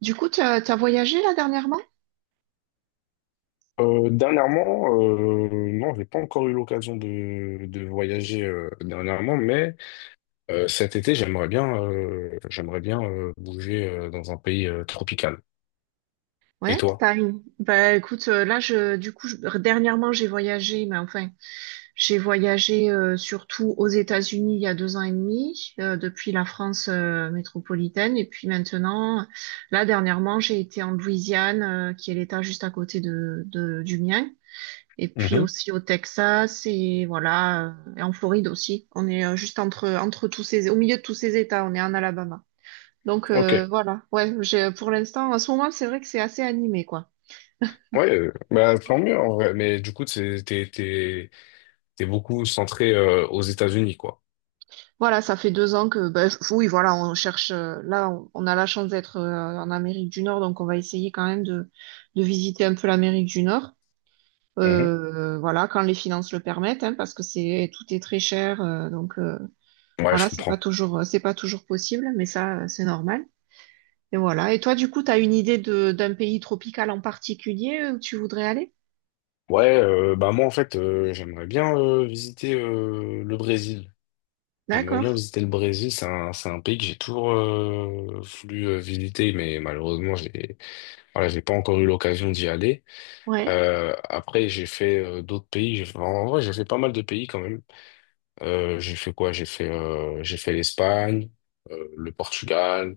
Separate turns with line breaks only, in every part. Du coup, tu as voyagé là dernièrement?
Dernièrement, non, j'ai pas encore eu l'occasion de voyager dernièrement, mais cet été, j'aimerais bien bouger dans un pays tropical. Et
Ouais,
toi?
t'as une. Bah écoute, là je du coup je- dernièrement j'ai voyagé, mais enfin j'ai voyagé surtout aux États-Unis il y a 2 ans et demi, depuis la France métropolitaine, et puis maintenant, là dernièrement j'ai été en Louisiane, qui est l'État juste à côté du mien, et puis
Mhm.
aussi au Texas et voilà, et en Floride aussi. On est juste entre entre tous ces au milieu de tous ces États, on est en Alabama. Donc
Ok.
voilà, ouais, j'ai pour l'instant, en ce moment, c'est vrai que c'est assez animé, quoi.
Ouais, tant mieux en vrai. Mais du coup, t'es beaucoup centré aux États-Unis, quoi.
Voilà, ça fait 2 ans que, ben, oui, voilà, on cherche, là, on a la chance d'être en Amérique du Nord, donc on va essayer quand même de visiter un peu l'Amérique du Nord.
Mhm.
Voilà, quand les finances le permettent, hein, parce que c'est tout est très cher, donc
Ouais, je
voilà,
comprends.
c'est pas toujours possible, mais ça, c'est normal. Et voilà. Et toi, du coup, t'as une idée de d'un pays tropical en particulier où tu voudrais aller?
Ouais, bah moi en fait, j'aimerais bien visiter le Brésil. J'aimerais
D'accord.
bien visiter le Brésil, c'est un pays que j'ai toujours voulu visiter, mais malheureusement, j'ai voilà, j'ai pas encore eu l'occasion d'y aller.
Ouais.
Après, j'ai fait d'autres pays. En vrai, j'ai fait pas mal de pays quand même. J'ai fait quoi? J'ai fait l'Espagne, le Portugal.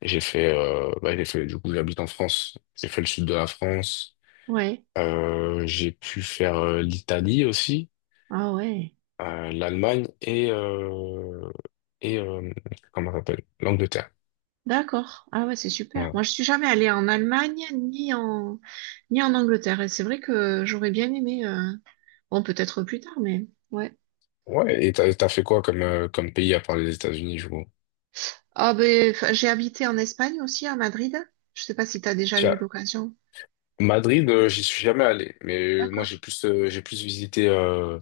J'ai fait j'ai fait du coup j'habite en France. J'ai fait le sud de la France.
Ouais.
J'ai pu faire l'Italie aussi,
Ah ouais.
l'Allemagne et comment ça s'appelle? L'Angleterre.
D'accord. Ah ouais, c'est super.
Ouais,
Moi, je suis jamais allée en Allemagne ni en Angleterre. Et c'est vrai que j'aurais bien aimé. Bon, peut-être plus tard, mais ouais.
ouais, et t'as fait quoi comme, comme pays à part les États-Unis, je vois.
Ah ben, enfin, j'ai habité en Espagne aussi, à Madrid. Je sais pas si tu as déjà eu
Tiens,
l'occasion.
Madrid, j'y suis jamais allé, mais moi
D'accord.
j'ai plus visité euh,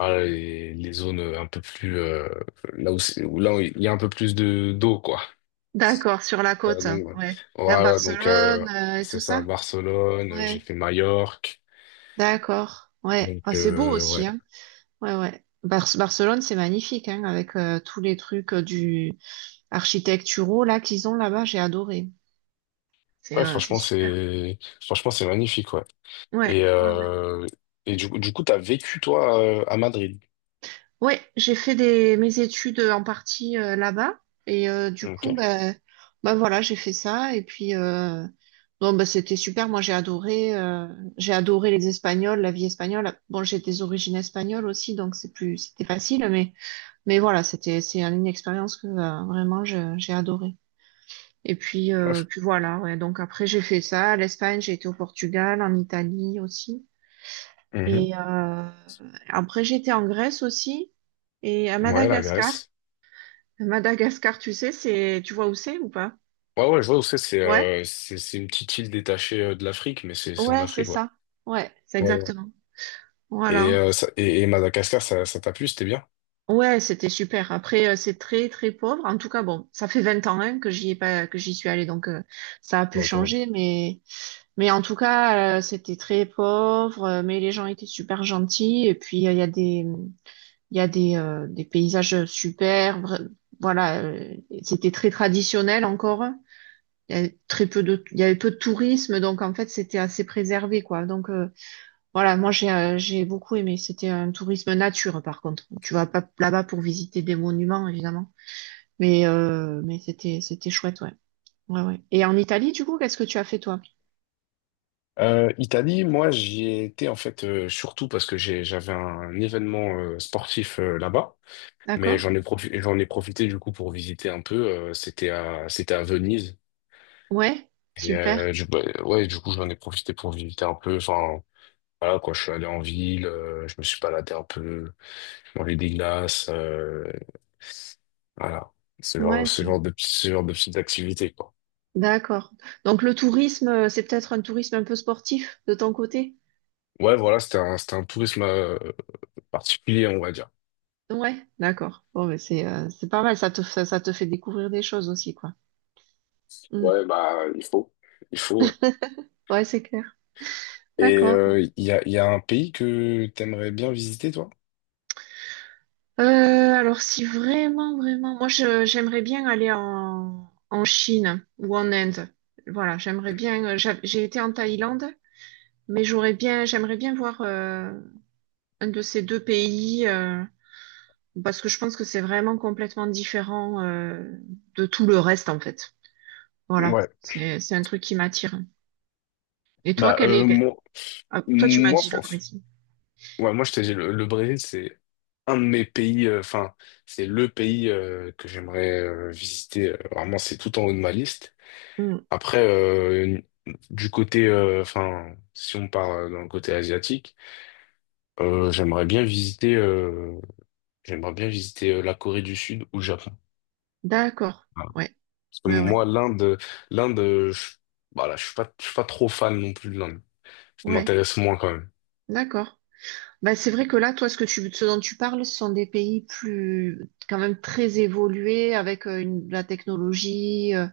ah, les zones un peu plus là où, là où il y a un peu plus de d'eau quoi.
D'accord, sur la
Euh,
côte.
donc euh,
Ouais. Vers
voilà,
Barcelone et tout
c'est ça,
ça.
Barcelone, j'ai
Ouais.
fait Majorque,
D'accord. Ouais.
donc
Ah, c'est beau
euh,
aussi,
ouais,
hein. Ouais, ouais. Barcelone, c'est magnifique, hein, avec tous les trucs du architecturaux là qu'ils ont là-bas. J'ai adoré. C'est
ouais,
euh, c'est super.
franchement c'est magnifique ouais. Et
Ouais, ouais, ouais.
euh, et du coup t'as vécu toi à Madrid,
Ouais, j'ai fait mes études en partie là-bas. Et du coup,
ok?
bah, bah voilà, j'ai fait ça. Et puis, bon, bah, c'était super. Moi, j'ai adoré les Espagnols, la vie espagnole. Bon, j'ai des origines espagnoles aussi, donc c'est plus, c'était facile. Mais voilà, c'était, c'est une expérience que vraiment, j'ai adoré. Et puis, voilà, ouais. Donc après, j'ai fait ça. L'Espagne, j'ai été au Portugal, en Italie aussi.
Ouais.
Et après, j'étais en Grèce aussi. Et à
Ouais, la
Madagascar,
Grèce.
Madagascar, tu sais, c'est, tu vois où c'est ou pas?
Ouais, ouais, je vois où c'est. C'est
Ouais,
c'est une petite île détachée de l'Afrique, mais c'est en
ouais, c'est
Afrique, ouais.
ça. Ouais, c'est
Ouais, ouais.
exactement.
Et,
Voilà.
et Madagascar, ça t'a plu, c'était bien?
Ouais, c'était super. Après, c'est très, très pauvre. En tout cas, bon, ça fait 20 ans hein, que j'y ai pas, que j'y suis allée, donc ça a pu
Ouais, quand même.
changer, mais, en tout cas, c'était très pauvre. Mais les gens étaient super gentils. Et puis, il y a des paysages super. Voilà, c'était très traditionnel encore. Il y avait il y avait peu de tourisme, donc en fait c'était assez préservé quoi. Donc voilà, moi j'ai beaucoup aimé. C'était un tourisme nature par contre. Tu vas pas là-bas pour visiter des monuments évidemment, mais c'était chouette ouais. Ouais ouais. Et en Italie du coup, qu'est-ce que tu as fait toi?
Italie, moi, j'y ai été en fait surtout parce que j'avais un événement sportif là-bas, mais
D'accord?
j'en ai profité du coup pour visiter un peu. C'était à c'était à Venise
Ouais,
et
super.
ouais, du coup j'en ai profité pour visiter un peu. Enfin voilà quoi, je suis allé en ville, je me suis baladé un peu, manger des glaces, voilà,
Ouais,
ce genre de petites activités, quoi.
d'accord. Donc le tourisme, c'est peut-être un tourisme un peu sportif de ton côté?
Ouais, voilà, c'était un tourisme particulier, on va dire.
Ouais, d'accord. Bon, mais c'est pas mal, ça, te fait découvrir des choses aussi, quoi. Mm.
Ouais, bah, il faut. Il faut, ouais.
Ouais, c'est clair.
Et
D'accord.
il y a un pays que t'aimerais bien visiter, toi?
Alors si vraiment, vraiment, moi je j'aimerais bien aller en Chine ou en Inde. Voilà, j'aimerais bien. J'ai été en Thaïlande, mais j'aimerais bien voir un de ces deux pays parce que je pense que c'est vraiment complètement différent de tout le reste en fait. Voilà,
Ouais.
c'est un truc qui m'attire. Et toi,
Bah,
quel est... Ah, toi tu m'as
moi,
dit le
France.
Brésil.
Ouais, moi, je t'ai dit, le Brésil, c'est un de mes pays, enfin, c'est le pays que j'aimerais visiter. Vraiment, c'est tout en haut de ma liste.
Hmm.
Après, enfin, si on part dans le côté asiatique, euh, j'aimerais bien visiter, euh, j'aimerais bien visiter la Corée du Sud ou le Japon.
D'accord.
Voilà.
Ouais,
Parce que
ouais, ouais,
moi, l'Inde, voilà, je suis pas trop fan non plus de l'Inde. Ça
ouais.
m'intéresse moins quand même.
D'accord. Bah, c'est vrai que là, toi, ce que tu, ce dont tu parles, ce sont des pays plus, quand même très évolués avec de la technologie. euh,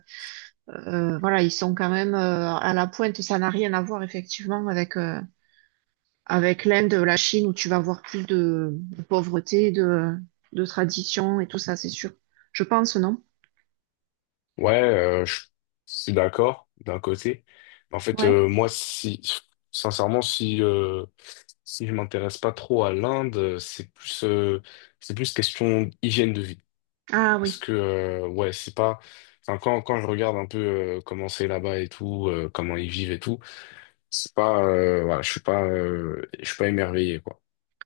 euh, Voilà, ils sont quand même à la pointe. Ça n'a rien à voir effectivement avec l'Inde, la Chine, où tu vas avoir plus de pauvreté, de tradition et tout ça, c'est sûr. Je pense, non?
Ouais, je suis d'accord d'un côté. Mais en fait,
Ouais.
moi, si, sincèrement, si je m'intéresse pas trop à l'Inde, c'est plus question hygiène de vie.
Ah
Parce
oui.
que, ouais, c'est pas. Enfin, quand je regarde un peu comment c'est là-bas et tout, comment ils vivent et tout, c'est pas. Voilà, je suis pas émerveillé, quoi.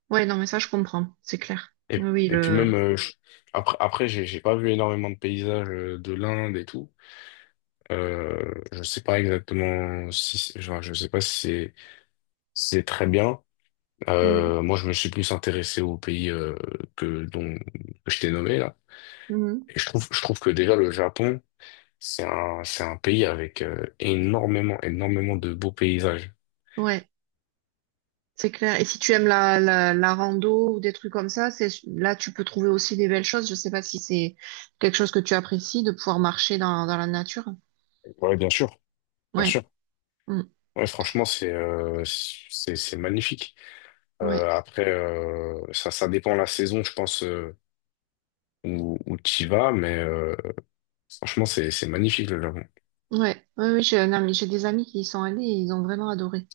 Ouais, non, mais ça, je comprends. C'est clair.
Et,
Oui, oui,
et puis
le.
même, après, j'ai pas vu énormément de paysages de l'Inde et tout. Je sais pas exactement si. Genre, je sais pas si c'est si c'est très bien.
Mhm.
Moi, je me suis plus intéressé aux pays que, dont, que je t'ai nommé, là.
Mhm.
Et je trouve que déjà le Japon. C'est un pays avec énormément de beaux paysages.
Ouais. C'est clair. Et si tu aimes la rando ou des trucs comme ça, c'est là tu peux trouver aussi des belles choses. Je sais pas si c'est quelque chose que tu apprécies de pouvoir marcher dans la nature.
Ouais, bien sûr, bien
Ouais.
sûr.
Mm.
Ouais, franchement, c'est c'est magnifique.
Ouais,
Après, ça dépend la saison, je pense euh, où tu y vas, mais franchement, c'est magnifique le Japon.
ouais, ouais, oui. J'ai des amis qui y sont allés et ils ont vraiment adoré.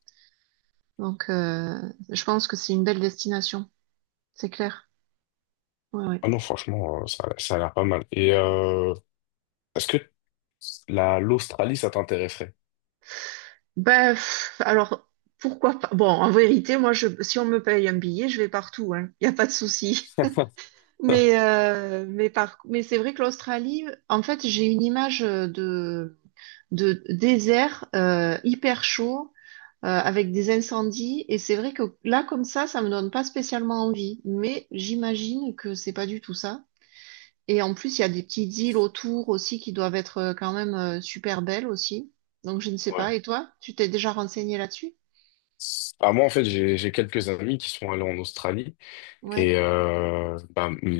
Donc, je pense que c'est une belle destination. C'est clair. Ouais, ouais.
Ah non, franchement, ça a l'air pas mal. Et est-ce que la l'Australie, ça t'intéresserait?
Ben, pff, alors pourquoi pas? Bon, en vérité, moi, je, si on me paye un billet, je vais partout. Hein. Il y a pas de souci. Mais, c'est vrai que l'Australie, en fait, j'ai une image de désert hyper chaud avec des incendies. Et c'est vrai que là, comme ça me donne pas spécialement envie. Mais j'imagine que c'est pas du tout ça. Et en plus, il y a des petites îles autour aussi qui doivent être quand même super belles aussi. Donc, je ne sais
Ouais.
pas. Et toi, tu t'es déjà renseigné là-dessus?
Ah, moi, en fait, j'ai quelques amis qui sont allés en Australie.
Ouais,
Et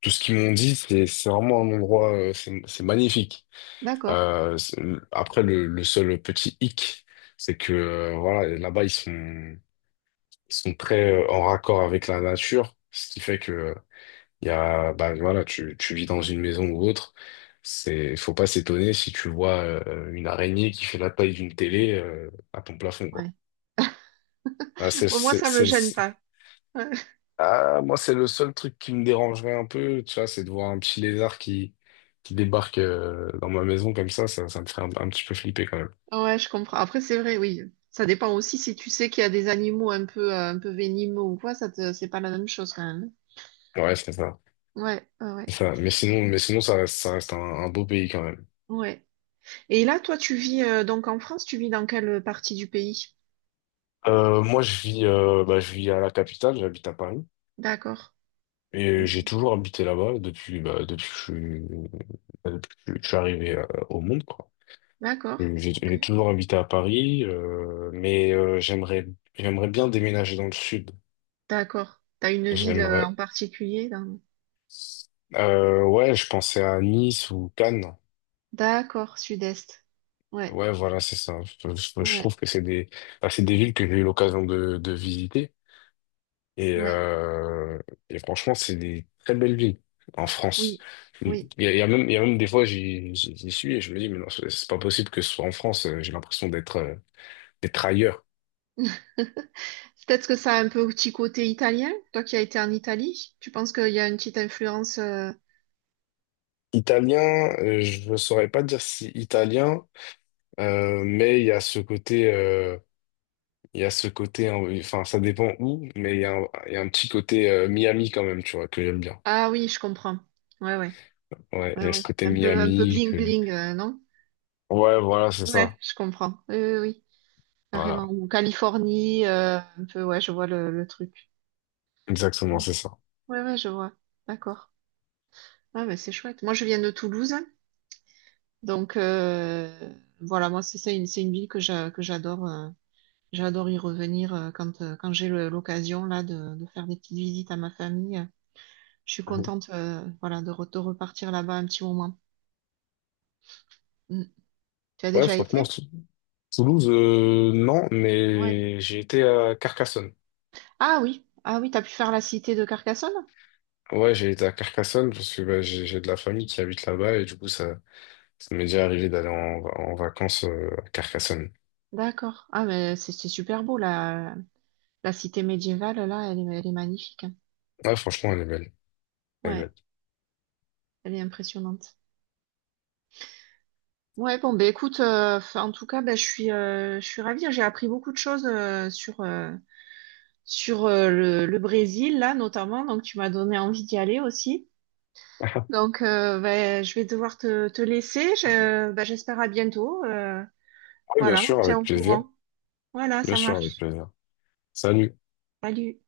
tout ce qu'ils m'ont dit, c'est vraiment un endroit, c'est magnifique.
d'accord.
Euh, c'est- Après, le seul petit hic, c'est que voilà, là-bas, ils sont très en raccord avec la nature, ce qui fait que il y a, bah, voilà, tu vis dans une maison ou autre. C'est, faut pas s'étonner si tu vois une araignée qui fait la taille d'une télé à ton plafond,
Ouais.
quoi. Ah, c'est,
Bon, moi,
c'est,
ça me gêne
c'est-
pas.
Ah, moi, c'est le seul truc qui me dérangerait un peu, tu vois, c'est de voir un petit lézard qui débarque dans ma maison comme ça, ça me ferait un petit peu flipper quand même.
Ouais, je comprends. Après, c'est vrai, oui. Ça dépend aussi si tu sais qu'il y a des animaux un peu, venimeux ou quoi, ça te, c'est pas la même chose quand même.
Ouais, c'est ça.
Ouais, ouais,
C'est
ouais.
ça. Mais sinon, ça reste un beau pays quand même.
Ouais. Et là, toi, tu vis donc en France, tu vis dans quelle partie du pays?
Moi, je vis à la capitale, j'habite à Paris.
D'accord.
Et
Ok.
j'ai toujours habité là-bas depuis, bah, depuis que je suis arrivé au monde, quoi.
D'accord. Ok.
J'ai toujours habité à Paris, j'aimerais bien déménager dans le sud.
D'accord. T'as une ville en
J'aimerais
particulier dans...
Ouais, je pensais à Nice ou Cannes.
D'accord, sud-est. Ouais,
Ouais, voilà, c'est ça. Je
ouais,
trouve que c'est des villes que j'ai eu l'occasion de visiter. Et,
ouais.
franchement, c'est des très belles villes en France.
Oui, oui.
Il y a même des fois, j'y suis et je me dis, mais non, c'est pas possible que ce soit en France. J'ai l'impression d'être d'être ailleurs.
Peut-être que ça a un peu petit côté italien. Toi qui as été en Italie, tu penses qu'il y a une petite influence
Italien, je ne saurais pas dire si italien, euh, mais il y a ce côté. euh, Il y a ce côté, hein, oui, enfin, ça dépend où, mais il y a un petit côté Miami quand même, tu vois, que j'aime bien.
Ah oui, je comprends. Ouais, ouais,
Ouais,
ouais,
il y a
ouais.
ce côté
Un peu
Miami
bling
que…
bling, non?
Ouais, voilà, c'est
Ouais,
ça.
je comprends. Oui, oui, oui, carrément.
Voilà,
Ou Californie, un peu, ouais, je vois le truc.
exactement, c'est ça.
Ouais, ouais, je vois. D'accord. Ah, mais c'est chouette. Moi, je viens de Toulouse, donc voilà, moi, c'est une ville que j'adore. J'adore y revenir quand j'ai l'occasion là de faire des petites visites à ma famille. Je suis
Mhm.
contente, voilà, de repartir là-bas un petit moment. Mm. Tu as
Ouais,
déjà
franchement,
été?
Toulouse, non,
Ouais.
mais j'ai été à Carcassonne.
Ah oui, ah oui, t'as pu faire la cité de Carcassonne?
Ouais, j'ai été à Carcassonne parce que bah, j'ai de la famille qui habite là-bas et du coup, ça m'est déjà arrivé d'aller en, en vacances à Carcassonne.
D'accord. Ah mais c'est super beau la cité médiévale là, elle est magnifique, hein.
Ouais, franchement, elle est belle. Elle est
Ouais,
belle.
elle est impressionnante. Ouais, bon ben écoute, en tout cas, ben, je suis ravie, hein. J'ai appris beaucoup de choses sur le Brésil là notamment, donc tu m'as donné envie d'y aller aussi. Donc ben, je vais devoir te laisser. Ben, j'espère à bientôt.
Oui, bien
Voilà, on se
sûr,
tient
avec
au
plaisir.
courant. Voilà,
Bien
ça
sûr, avec
marche.
plaisir. Salut.
Salut.